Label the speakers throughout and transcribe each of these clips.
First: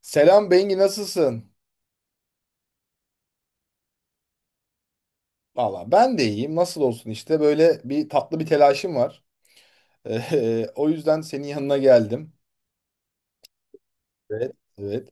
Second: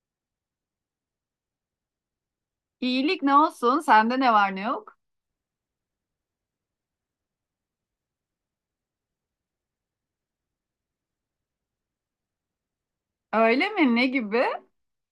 Speaker 1: Selam Bengi, nasılsın?
Speaker 2: İyilik ne olsun? Sende ne var ne yok?
Speaker 1: Valla ben de iyiyim. Nasıl olsun işte, böyle bir tatlı bir telaşım var. O yüzden senin yanına geldim.
Speaker 2: Öyle mi? Ne gibi?
Speaker 1: Evet. Evet.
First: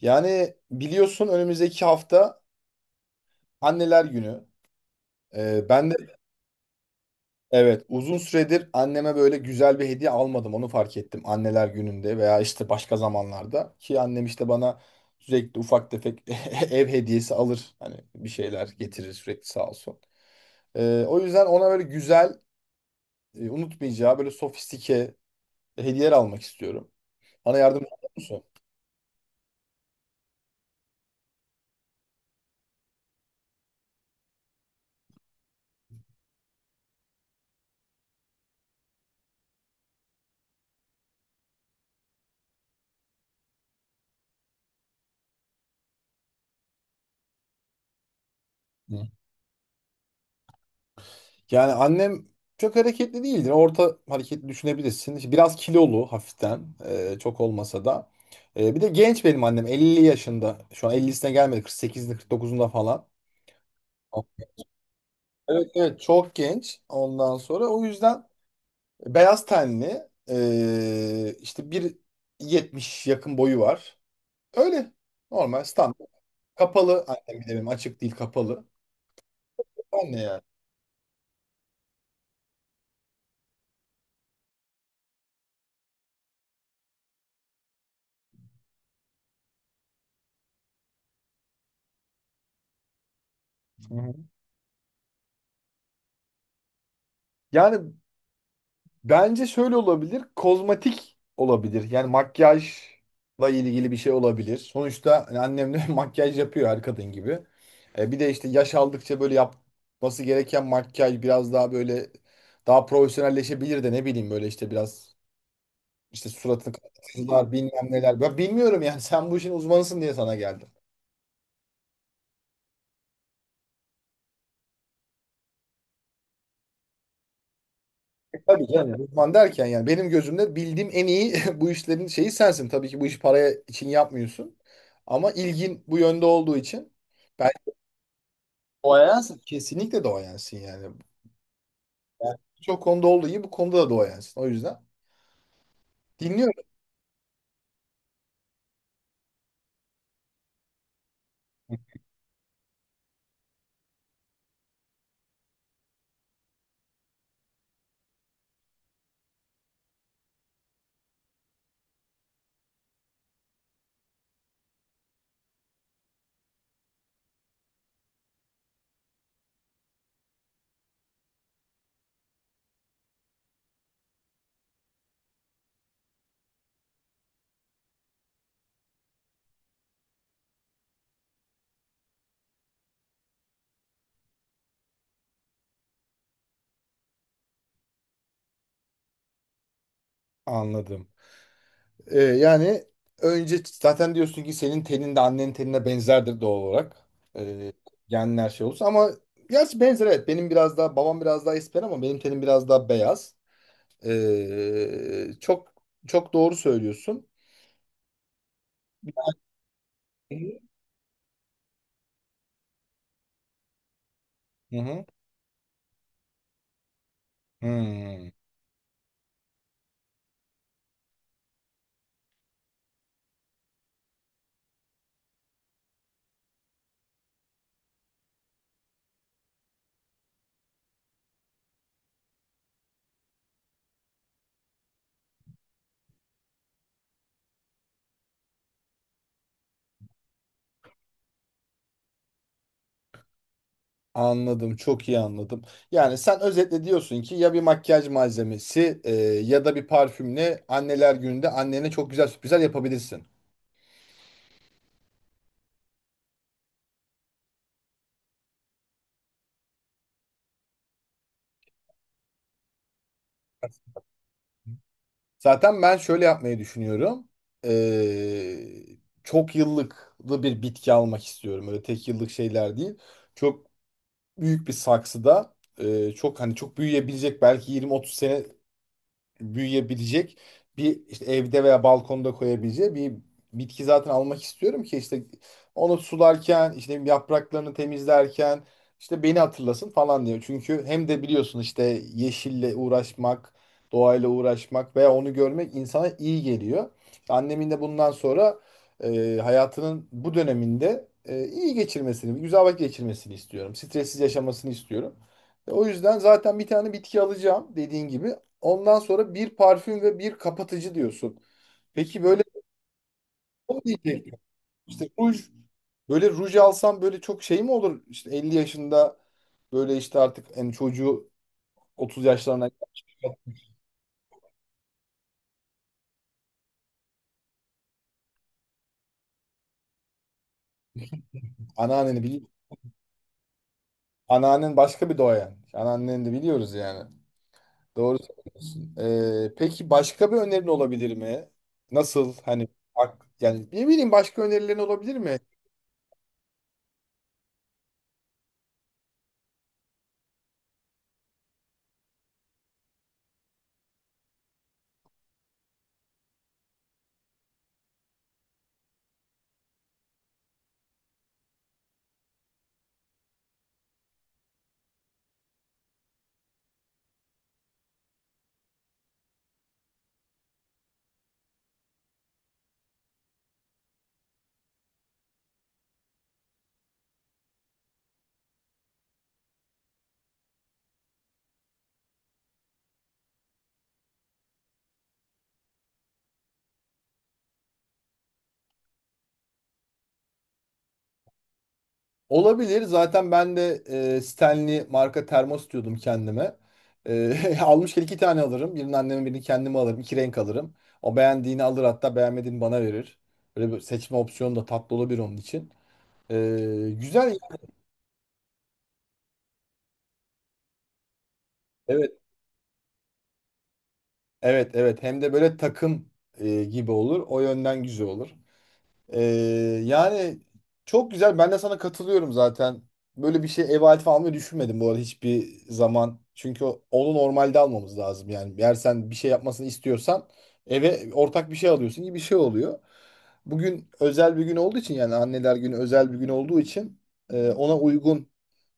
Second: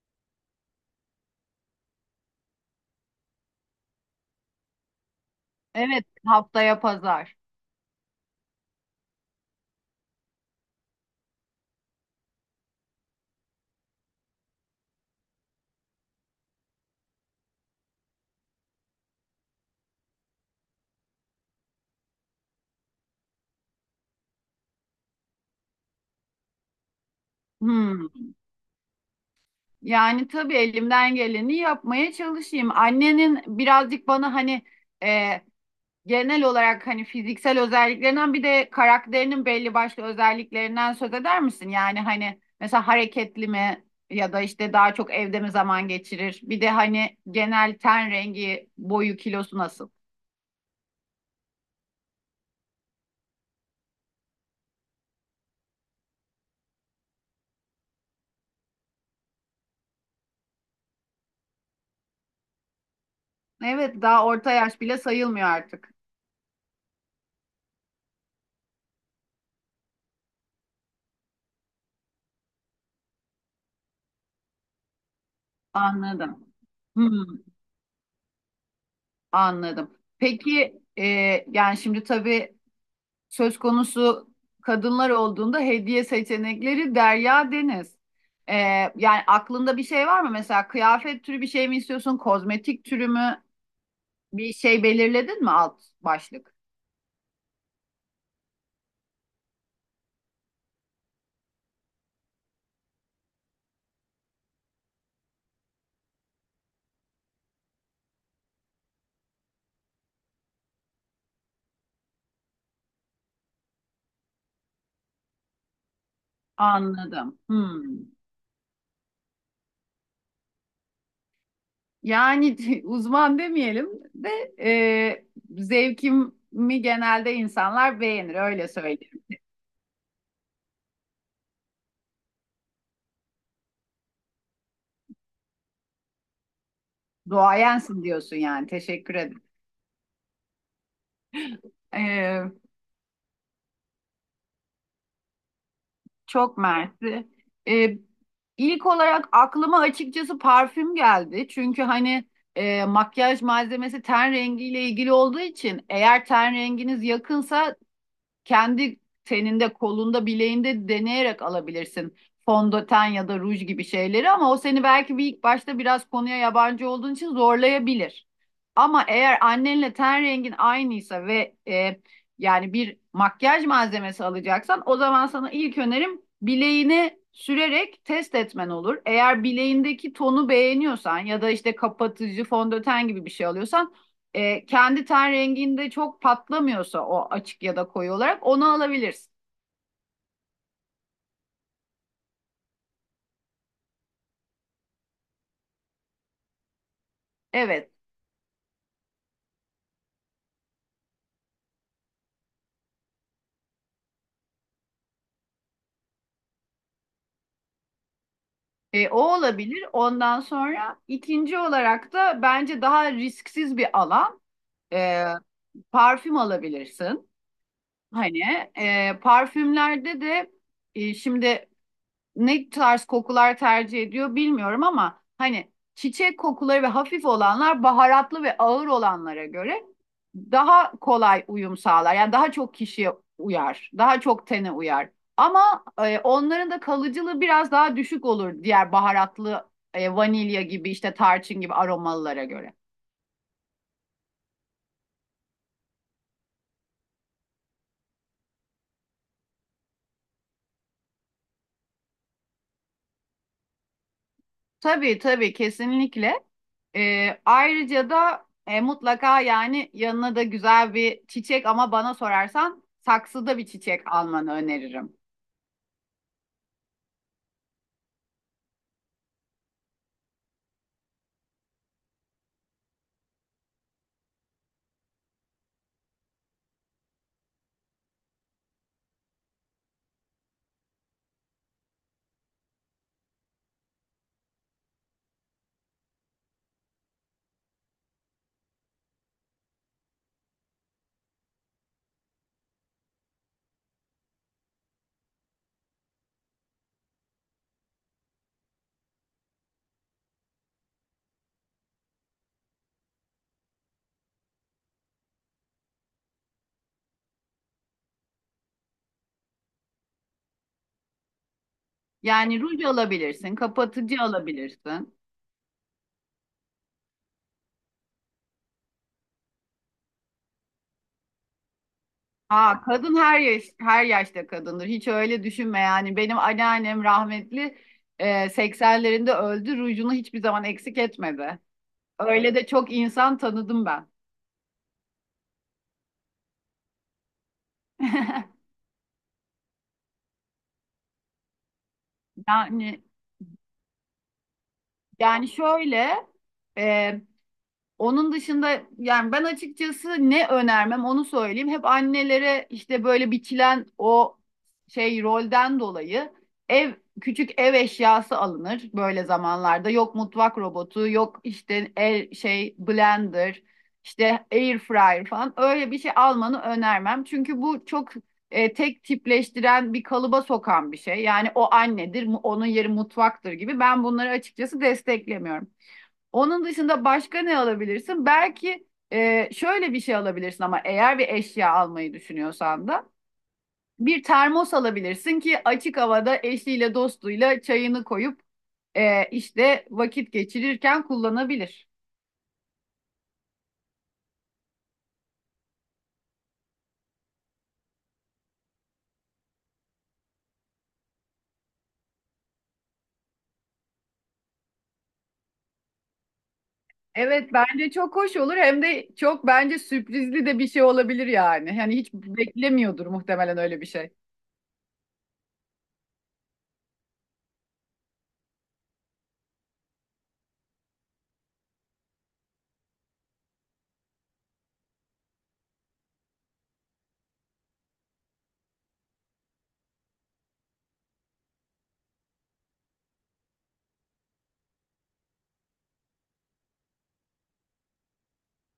Speaker 1: Yani biliyorsun, önümüzdeki hafta Anneler Günü. Ben de
Speaker 2: Evet, haftaya pazar.
Speaker 1: evet, uzun süredir anneme böyle güzel bir hediye almadım. Onu fark ettim Anneler Günü'nde veya işte başka zamanlarda. Ki annem işte bana sürekli ufak tefek ev hediyesi alır. Hani bir şeyler getirir sürekli, sağ olsun. O yüzden ona böyle güzel, unutmayacağı, böyle sofistike hediyeler almak istiyorum. Bana yardımcı
Speaker 2: Hmm.
Speaker 1: olur musun?
Speaker 2: Yani tabii elimden geleni yapmaya çalışayım. Annenin birazcık bana hani e, genel olarak hani fiziksel özelliklerinden bir de karakterinin belli başlı özelliklerinden söz eder misin? Yani hani mesela hareketli mi ya da işte daha çok evde mi zaman geçirir? Bir de hani genel ten rengi,
Speaker 1: Hı.
Speaker 2: boyu, kilosu nasıl?
Speaker 1: Yani annem çok hareketli değildir. Orta hareketli düşünebilirsin. İşte biraz kilolu hafiften, çok olmasa da. Bir de genç benim annem, 50 yaşında. Şu an 50'sine gelmedi. Kırk sekizinde, kırk dokuzunda falan.
Speaker 2: Evet, daha orta yaş bile sayılmıyor
Speaker 1: Evet,
Speaker 2: artık.
Speaker 1: evet, çok genç ondan sonra, o yüzden beyaz tenli, işte 1,70 yakın boyu var. Öyle normal, standart,
Speaker 2: Anladım.
Speaker 1: kapalı
Speaker 2: Hmm,
Speaker 1: annem, bir de benim açık değil, kapalı.
Speaker 2: anladım.
Speaker 1: Anne yani.
Speaker 2: Peki yani şimdi tabii söz konusu kadınlar olduğunda hediye seçenekleri derya deniz. E, yani aklında bir şey var mı? Mesela kıyafet türü bir şey mi istiyorsun? Kozmetik türü mü?
Speaker 1: Hı hı.
Speaker 2: Bir şey belirledin mi alt başlık?
Speaker 1: Yani bence şöyle olabilir. Kozmetik olabilir. Yani makyajla ilgili bir şey olabilir. Sonuçta hani annem de makyaj yapıyor her kadın gibi. Bir de işte yaş aldıkça böyle yapması gereken makyaj biraz daha böyle daha profesyonelleşebilir de, ne bileyim, böyle işte biraz, işte suratını
Speaker 2: Anladım.
Speaker 1: kapatıcılar,
Speaker 2: Hmm.
Speaker 1: bilmem neler. Ben bilmiyorum yani, sen bu işin uzmanısın diye sana geldim.
Speaker 2: Yani uzman demeyelim de e, zevkimi genelde insanlar beğenir,
Speaker 1: Tabii
Speaker 2: öyle
Speaker 1: canım.
Speaker 2: söyleyeyim.
Speaker 1: Uzman derken yani benim gözümde bildiğim en iyi bu işlerin şeyi sensin. Tabii ki bu işi paraya için yapmıyorsun. Ama ilgin bu yönde olduğu için, ben,
Speaker 2: Duayensin diyorsun yani. Teşekkür
Speaker 1: doğayansın.
Speaker 2: ederim.
Speaker 1: Kesinlikle doğayansın yani. Yani
Speaker 2: Ee,
Speaker 1: birçok konuda olduğu gibi bu konuda da doğayansın. O yüzden
Speaker 2: çok
Speaker 1: dinliyorum.
Speaker 2: mersi. Ee, ilk olarak aklıma açıkçası parfüm geldi. Çünkü hani makyaj malzemesi ten rengiyle ilgili olduğu için eğer ten renginiz yakınsa kendi teninde, kolunda, bileğinde deneyerek alabilirsin. Fondöten ya da ruj gibi şeyleri, ama o seni belki bir ilk başta biraz konuya yabancı olduğun için zorlayabilir. Ama eğer annenle ten rengin aynıysa ve yani bir makyaj malzemesi alacaksan, o zaman sana ilk önerim bileğini sürerek test etmen olur. Eğer bileğindeki tonu beğeniyorsan ya da işte kapatıcı fondöten gibi bir şey alıyorsan kendi ten renginde çok patlamıyorsa o açık ya da koyu olarak onu alabilirsin.
Speaker 1: Anladım. Yani önce zaten diyorsun ki senin tenin de annenin tenine benzerdir doğal olarak. Ee,
Speaker 2: Evet.
Speaker 1: genler şey olursa ama, gerçi benzer, evet. Benim biraz daha babam biraz daha esmer ama benim tenim biraz daha beyaz. Çok çok doğru söylüyorsun.
Speaker 2: E, o olabilir.
Speaker 1: Hı
Speaker 2: Ondan sonra ikinci olarak da bence daha risksiz bir alan,
Speaker 1: hı.
Speaker 2: e, parfüm alabilirsin.
Speaker 1: Hmm.
Speaker 2: Hani parfümlerde de şimdi ne tarz kokular tercih ediyor bilmiyorum, ama hani çiçek kokuları ve hafif olanlar baharatlı ve ağır olanlara göre daha kolay uyum sağlar. Yani daha çok kişiye uyar, daha çok tene uyar. Ama onların da kalıcılığı biraz daha düşük olur diğer baharatlı vanilya gibi işte tarçın gibi aromalılara göre.
Speaker 1: Anladım, çok iyi anladım. Yani sen özetle diyorsun ki, ya bir makyaj malzemesi ya da bir parfümle anneler gününde annene çok güzel sürprizler yapabilirsin.
Speaker 2: Tabii tabii kesinlikle. Ayrıca da mutlaka yani yanına da güzel bir çiçek, ama bana sorarsan saksıda bir çiçek almanı öneririm.
Speaker 1: Zaten ben şöyle yapmayı düşünüyorum. Ee, çok yıllıklı bir bitki almak istiyorum. Öyle tek yıllık şeyler değil. Çok büyük bir saksıda, çok, hani çok büyüyebilecek, belki 20-30 sene büyüyebilecek bir, işte evde veya balkonda koyabileceği bir bitki zaten almak istiyorum. Ki işte onu sularken, işte yapraklarını temizlerken, işte beni hatırlasın falan diyor. Çünkü hem de biliyorsun işte, yeşille uğraşmak, doğayla uğraşmak veya onu görmek insana iyi geliyor. İşte annemin de bundan sonra, hayatının bu döneminde, iyi geçirmesini, güzel vakit geçirmesini istiyorum. Stressiz yaşamasını istiyorum. O yüzden zaten bir tane bitki alacağım, dediğin gibi. Ondan sonra bir parfüm ve bir kapatıcı diyorsun. Peki böyle,
Speaker 2: Yani ruj alabilirsin,
Speaker 1: o
Speaker 2: kapatıcı
Speaker 1: diyecek. İşte
Speaker 2: alabilirsin.
Speaker 1: ruj, böyle ruj alsam böyle çok şey mi olur? İşte 50 yaşında, böyle işte artık en çocuğu 30 yaşlarına,
Speaker 2: Aa, kadın her yaş, her yaşta kadındır. Hiç öyle düşünme yani. Benim anneannem rahmetli 80'lerinde öldü. Rujunu hiçbir zaman eksik etmedi.
Speaker 1: anneanneni biliyor.
Speaker 2: Öyle de çok insan tanıdım ben.
Speaker 1: Anneannen başka bir doğayan. Anneanneni de biliyoruz yani. Doğru söylüyorsun. Peki başka bir önerin olabilir mi? Nasıl, hani
Speaker 2: Yani
Speaker 1: yani, ne bileyim, başka önerilerin olabilir mi?
Speaker 2: yani şöyle e, Onun dışında yani ben açıkçası ne önermem onu söyleyeyim. Hep annelere işte böyle biçilen o şey rolden dolayı ev, küçük ev eşyası alınır böyle zamanlarda. Yok mutfak robotu, yok işte el şey blender, işte air fryer falan öyle bir şey almanı önermem. Çünkü bu çok tek tipleştiren, bir kalıba sokan bir şey. Yani o annedir, mu- onun yeri mutfaktır gibi. Ben bunları açıkçası desteklemiyorum. Onun dışında başka ne alabilirsin? Belki şöyle bir şey alabilirsin, ama eğer bir eşya almayı düşünüyorsan da bir termos alabilirsin ki açık havada eşiyle dostuyla çayını koyup işte vakit geçirirken kullanabilir.
Speaker 1: Olabilir. Zaten ben de Stanley marka termos diyordum kendime. Almışken iki tane alırım. Birini anneme, birini kendime alırım. İki renk alırım. O beğendiğini alır, hatta beğenmediğini bana verir. Böyle bir seçme opsiyonu da tatlı olabilir onun için. E, güzel.
Speaker 2: Evet, bence çok hoş olur, hem de çok bence sürprizli de bir şey olabilir yani. Hani hiç
Speaker 1: Evet.
Speaker 2: beklemiyordur muhtemelen öyle bir şey.
Speaker 1: Evet. Evet. Hem de böyle takım gibi olur. O yönden güzel olur. Ee, yani çok güzel. Ben de sana katılıyorum zaten. Böyle bir şey, ev aleti almayı düşünmedim bu arada hiçbir zaman. Çünkü onu normalde almamız lazım. Yani eğer sen bir şey yapmasını istiyorsan, eve ortak bir şey alıyorsun gibi bir şey oluyor. Bugün özel bir gün olduğu için, yani anneler günü özel bir gün olduğu için ona uygun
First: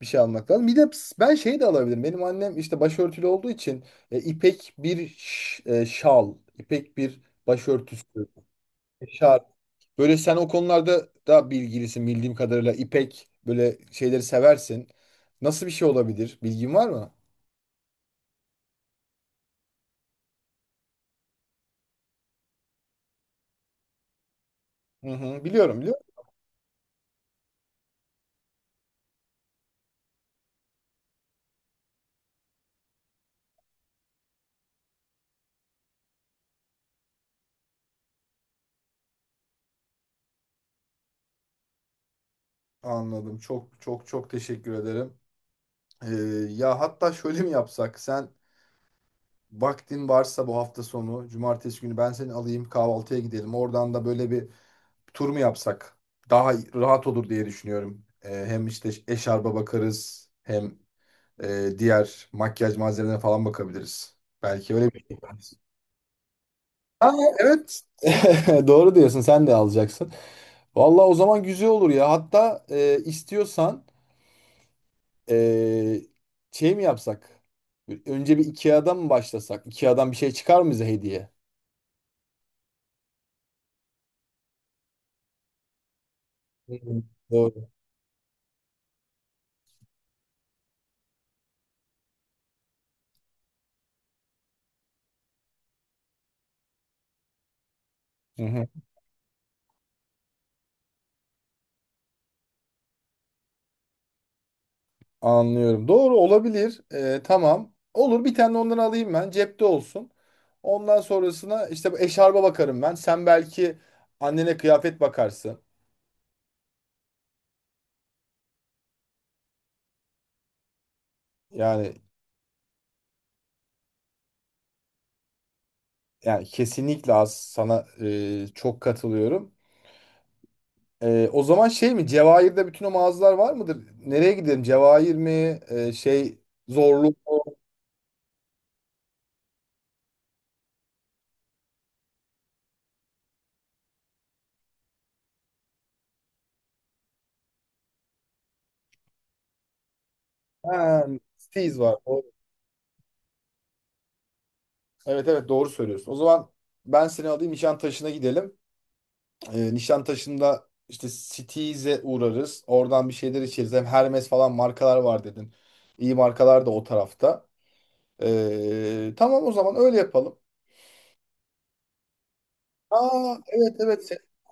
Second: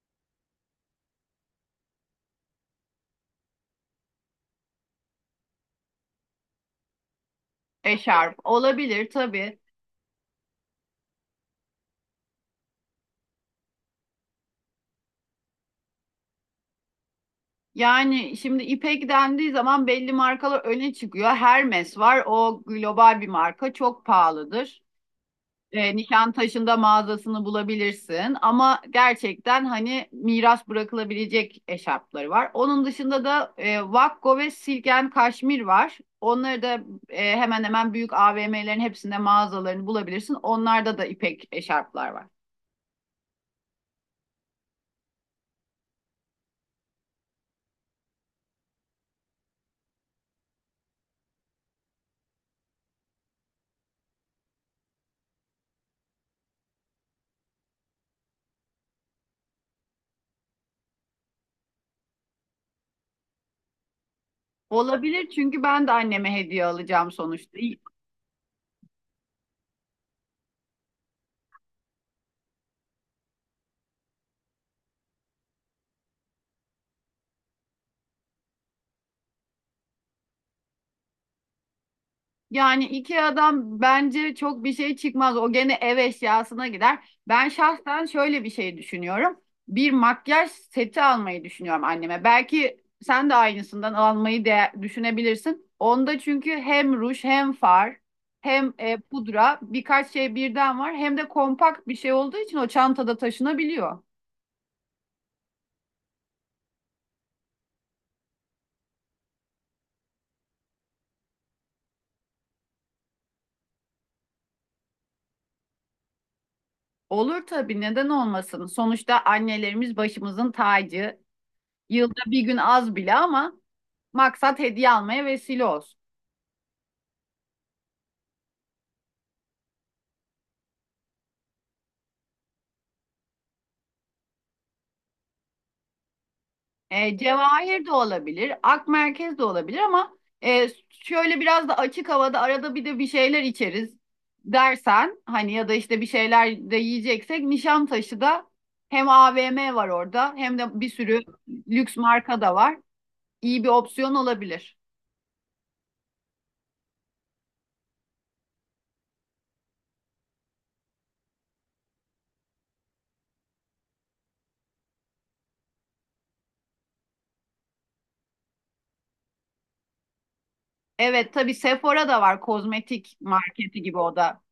Speaker 1: bir şey almak lazım. Bir de ben şey de alabilirim. Benim annem işte başörtülü olduğu için ipek bir şal, ipek bir başörtüsü,
Speaker 2: Eşarp olabilir
Speaker 1: şal.
Speaker 2: tabii.
Speaker 1: Böyle sen o konularda daha bilgilisin, bildiğim kadarıyla. İpek böyle şeyleri seversin. Nasıl bir şey olabilir? Bilgin var mı?
Speaker 2: Yani şimdi İpek dendiği zaman belli markalar öne çıkıyor. Hermes var. O global bir marka. Çok pahalıdır.
Speaker 1: Hı hı, biliyorum,
Speaker 2: E,
Speaker 1: biliyorum.
Speaker 2: Nişantaşı'nda mağazasını bulabilirsin. Ama gerçekten hani miras bırakılabilecek eşarpları var. Onun dışında da Vakko ve Silk and Kashmir var. Onları da hemen hemen büyük AVM'lerin hepsinde mağazalarını bulabilirsin. Onlarda da İpek eşarplar var.
Speaker 1: Anladım. Çok çok çok teşekkür ederim. Ee, ya hatta şöyle mi yapsak? Sen vaktin varsa bu hafta sonu, cumartesi günü, ben seni alayım, kahvaltıya gidelim. Oradan da böyle bir tur mu yapsak? Daha rahat olur diye düşünüyorum. Hem işte eşarba bakarız, hem diğer makyaj malzemelerine falan bakabiliriz. Belki öyle bir şey.
Speaker 2: Olabilir, çünkü ben de anneme hediye
Speaker 1: Aa,
Speaker 2: alacağım sonuçta. İyi-
Speaker 1: evet. Doğru diyorsun. Sen de alacaksın. Vallahi o zaman güzel olur ya. Hatta istiyorsan, e, şey mi yapsak? Önce bir IKEA'dan mı başlasak? IKEA'dan bir şey çıkar mı bize hediye?
Speaker 2: Yani IKEA'dan bence çok bir şey çıkmaz. O gene ev eşyasına
Speaker 1: Hı
Speaker 2: gider.
Speaker 1: hı.
Speaker 2: Ben
Speaker 1: Doğru.
Speaker 2: şahsen şöyle bir şey düşünüyorum. Bir makyaj seti almayı düşünüyorum anneme. Belki sen de aynısından almayı de düşünebilirsin. Onda çünkü hem ruj, hem far,
Speaker 1: Hı hı.
Speaker 2: hem pudra, birkaç şey birden var. Hem de kompakt bir şey olduğu için o çantada taşınabiliyor.
Speaker 1: Anlıyorum. Doğru olabilir. Tamam. Olur, bir tane ondan alayım ben. Cepte olsun. Ondan sonrasına işte bu eşarba bakarım ben. Sen belki annene kıyafet bakarsın.
Speaker 2: Olur tabii, neden olmasın. Sonuçta annelerimiz başımızın tacı.
Speaker 1: Yani
Speaker 2: Yılda bir gün az bile ama maksat hediye almaya vesile olsun.
Speaker 1: yani kesinlikle, az, sana çok katılıyorum. O zaman şey mi? Cevahir'de bütün o mağazalar var mıdır? Nereye gidelim? Cevahir mi? Zorlu
Speaker 2: E,
Speaker 1: mu?
Speaker 2: Cevahir de olabilir, ak merkez de olabilir, ama şöyle biraz da açık havada arada bir de bir şeyler içeriz dersen hani, ya da işte bir şeyler de yiyeceksek, Nişantaşı da hem AVM var orada, hem de bir
Speaker 1: Ha,
Speaker 2: sürü
Speaker 1: Steez var.
Speaker 2: lüks
Speaker 1: Doğru.
Speaker 2: marka da var. İyi bir opsiyon olabilir.
Speaker 1: Evet, evet, doğru söylüyorsun. O zaman ben seni alayım, Nişantaşı'na gidelim. Nişantaşı'nda işte Steez'e uğrarız. Oradan bir şeyler içeriz. Hem Hermes falan markalar var dedin. İyi markalar da o tarafta. Tamam, o zaman öyle yapalım.
Speaker 2: Evet tabii Sephora da var, kozmetik
Speaker 1: Aa, evet,
Speaker 2: marketi gibi
Speaker 1: evet
Speaker 2: o da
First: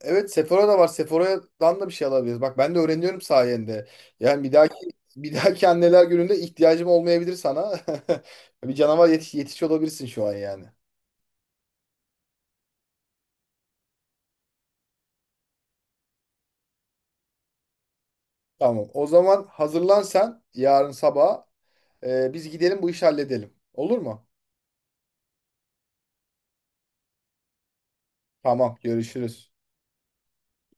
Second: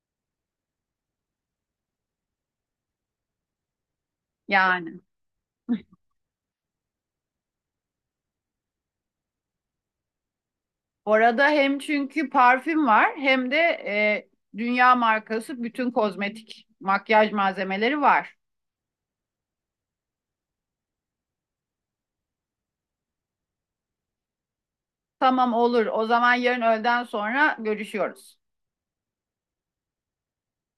Speaker 1: Evet Sephora da var. Sephora'dan da bir şey alabiliriz. Bak, ben de öğreniyorum sayende. Yani bir dahaki
Speaker 2: yani.
Speaker 1: bir dahaki anneler gününde ihtiyacım olmayabilir sana. Bir canavar yetiş, yetiş olabilirsin şu an yani.
Speaker 2: Orada hem çünkü parfüm var, hem de dünya markası bütün kozmetik makyaj malzemeleri var.
Speaker 1: Tamam. O zaman hazırlan sen yarın sabah. Biz gidelim, bu işi halledelim. Olur mu?
Speaker 2: Tamam, olur. O zaman yarın öğleden sonra görüşüyoruz.
Speaker 1: Tamam. Görüşürüz.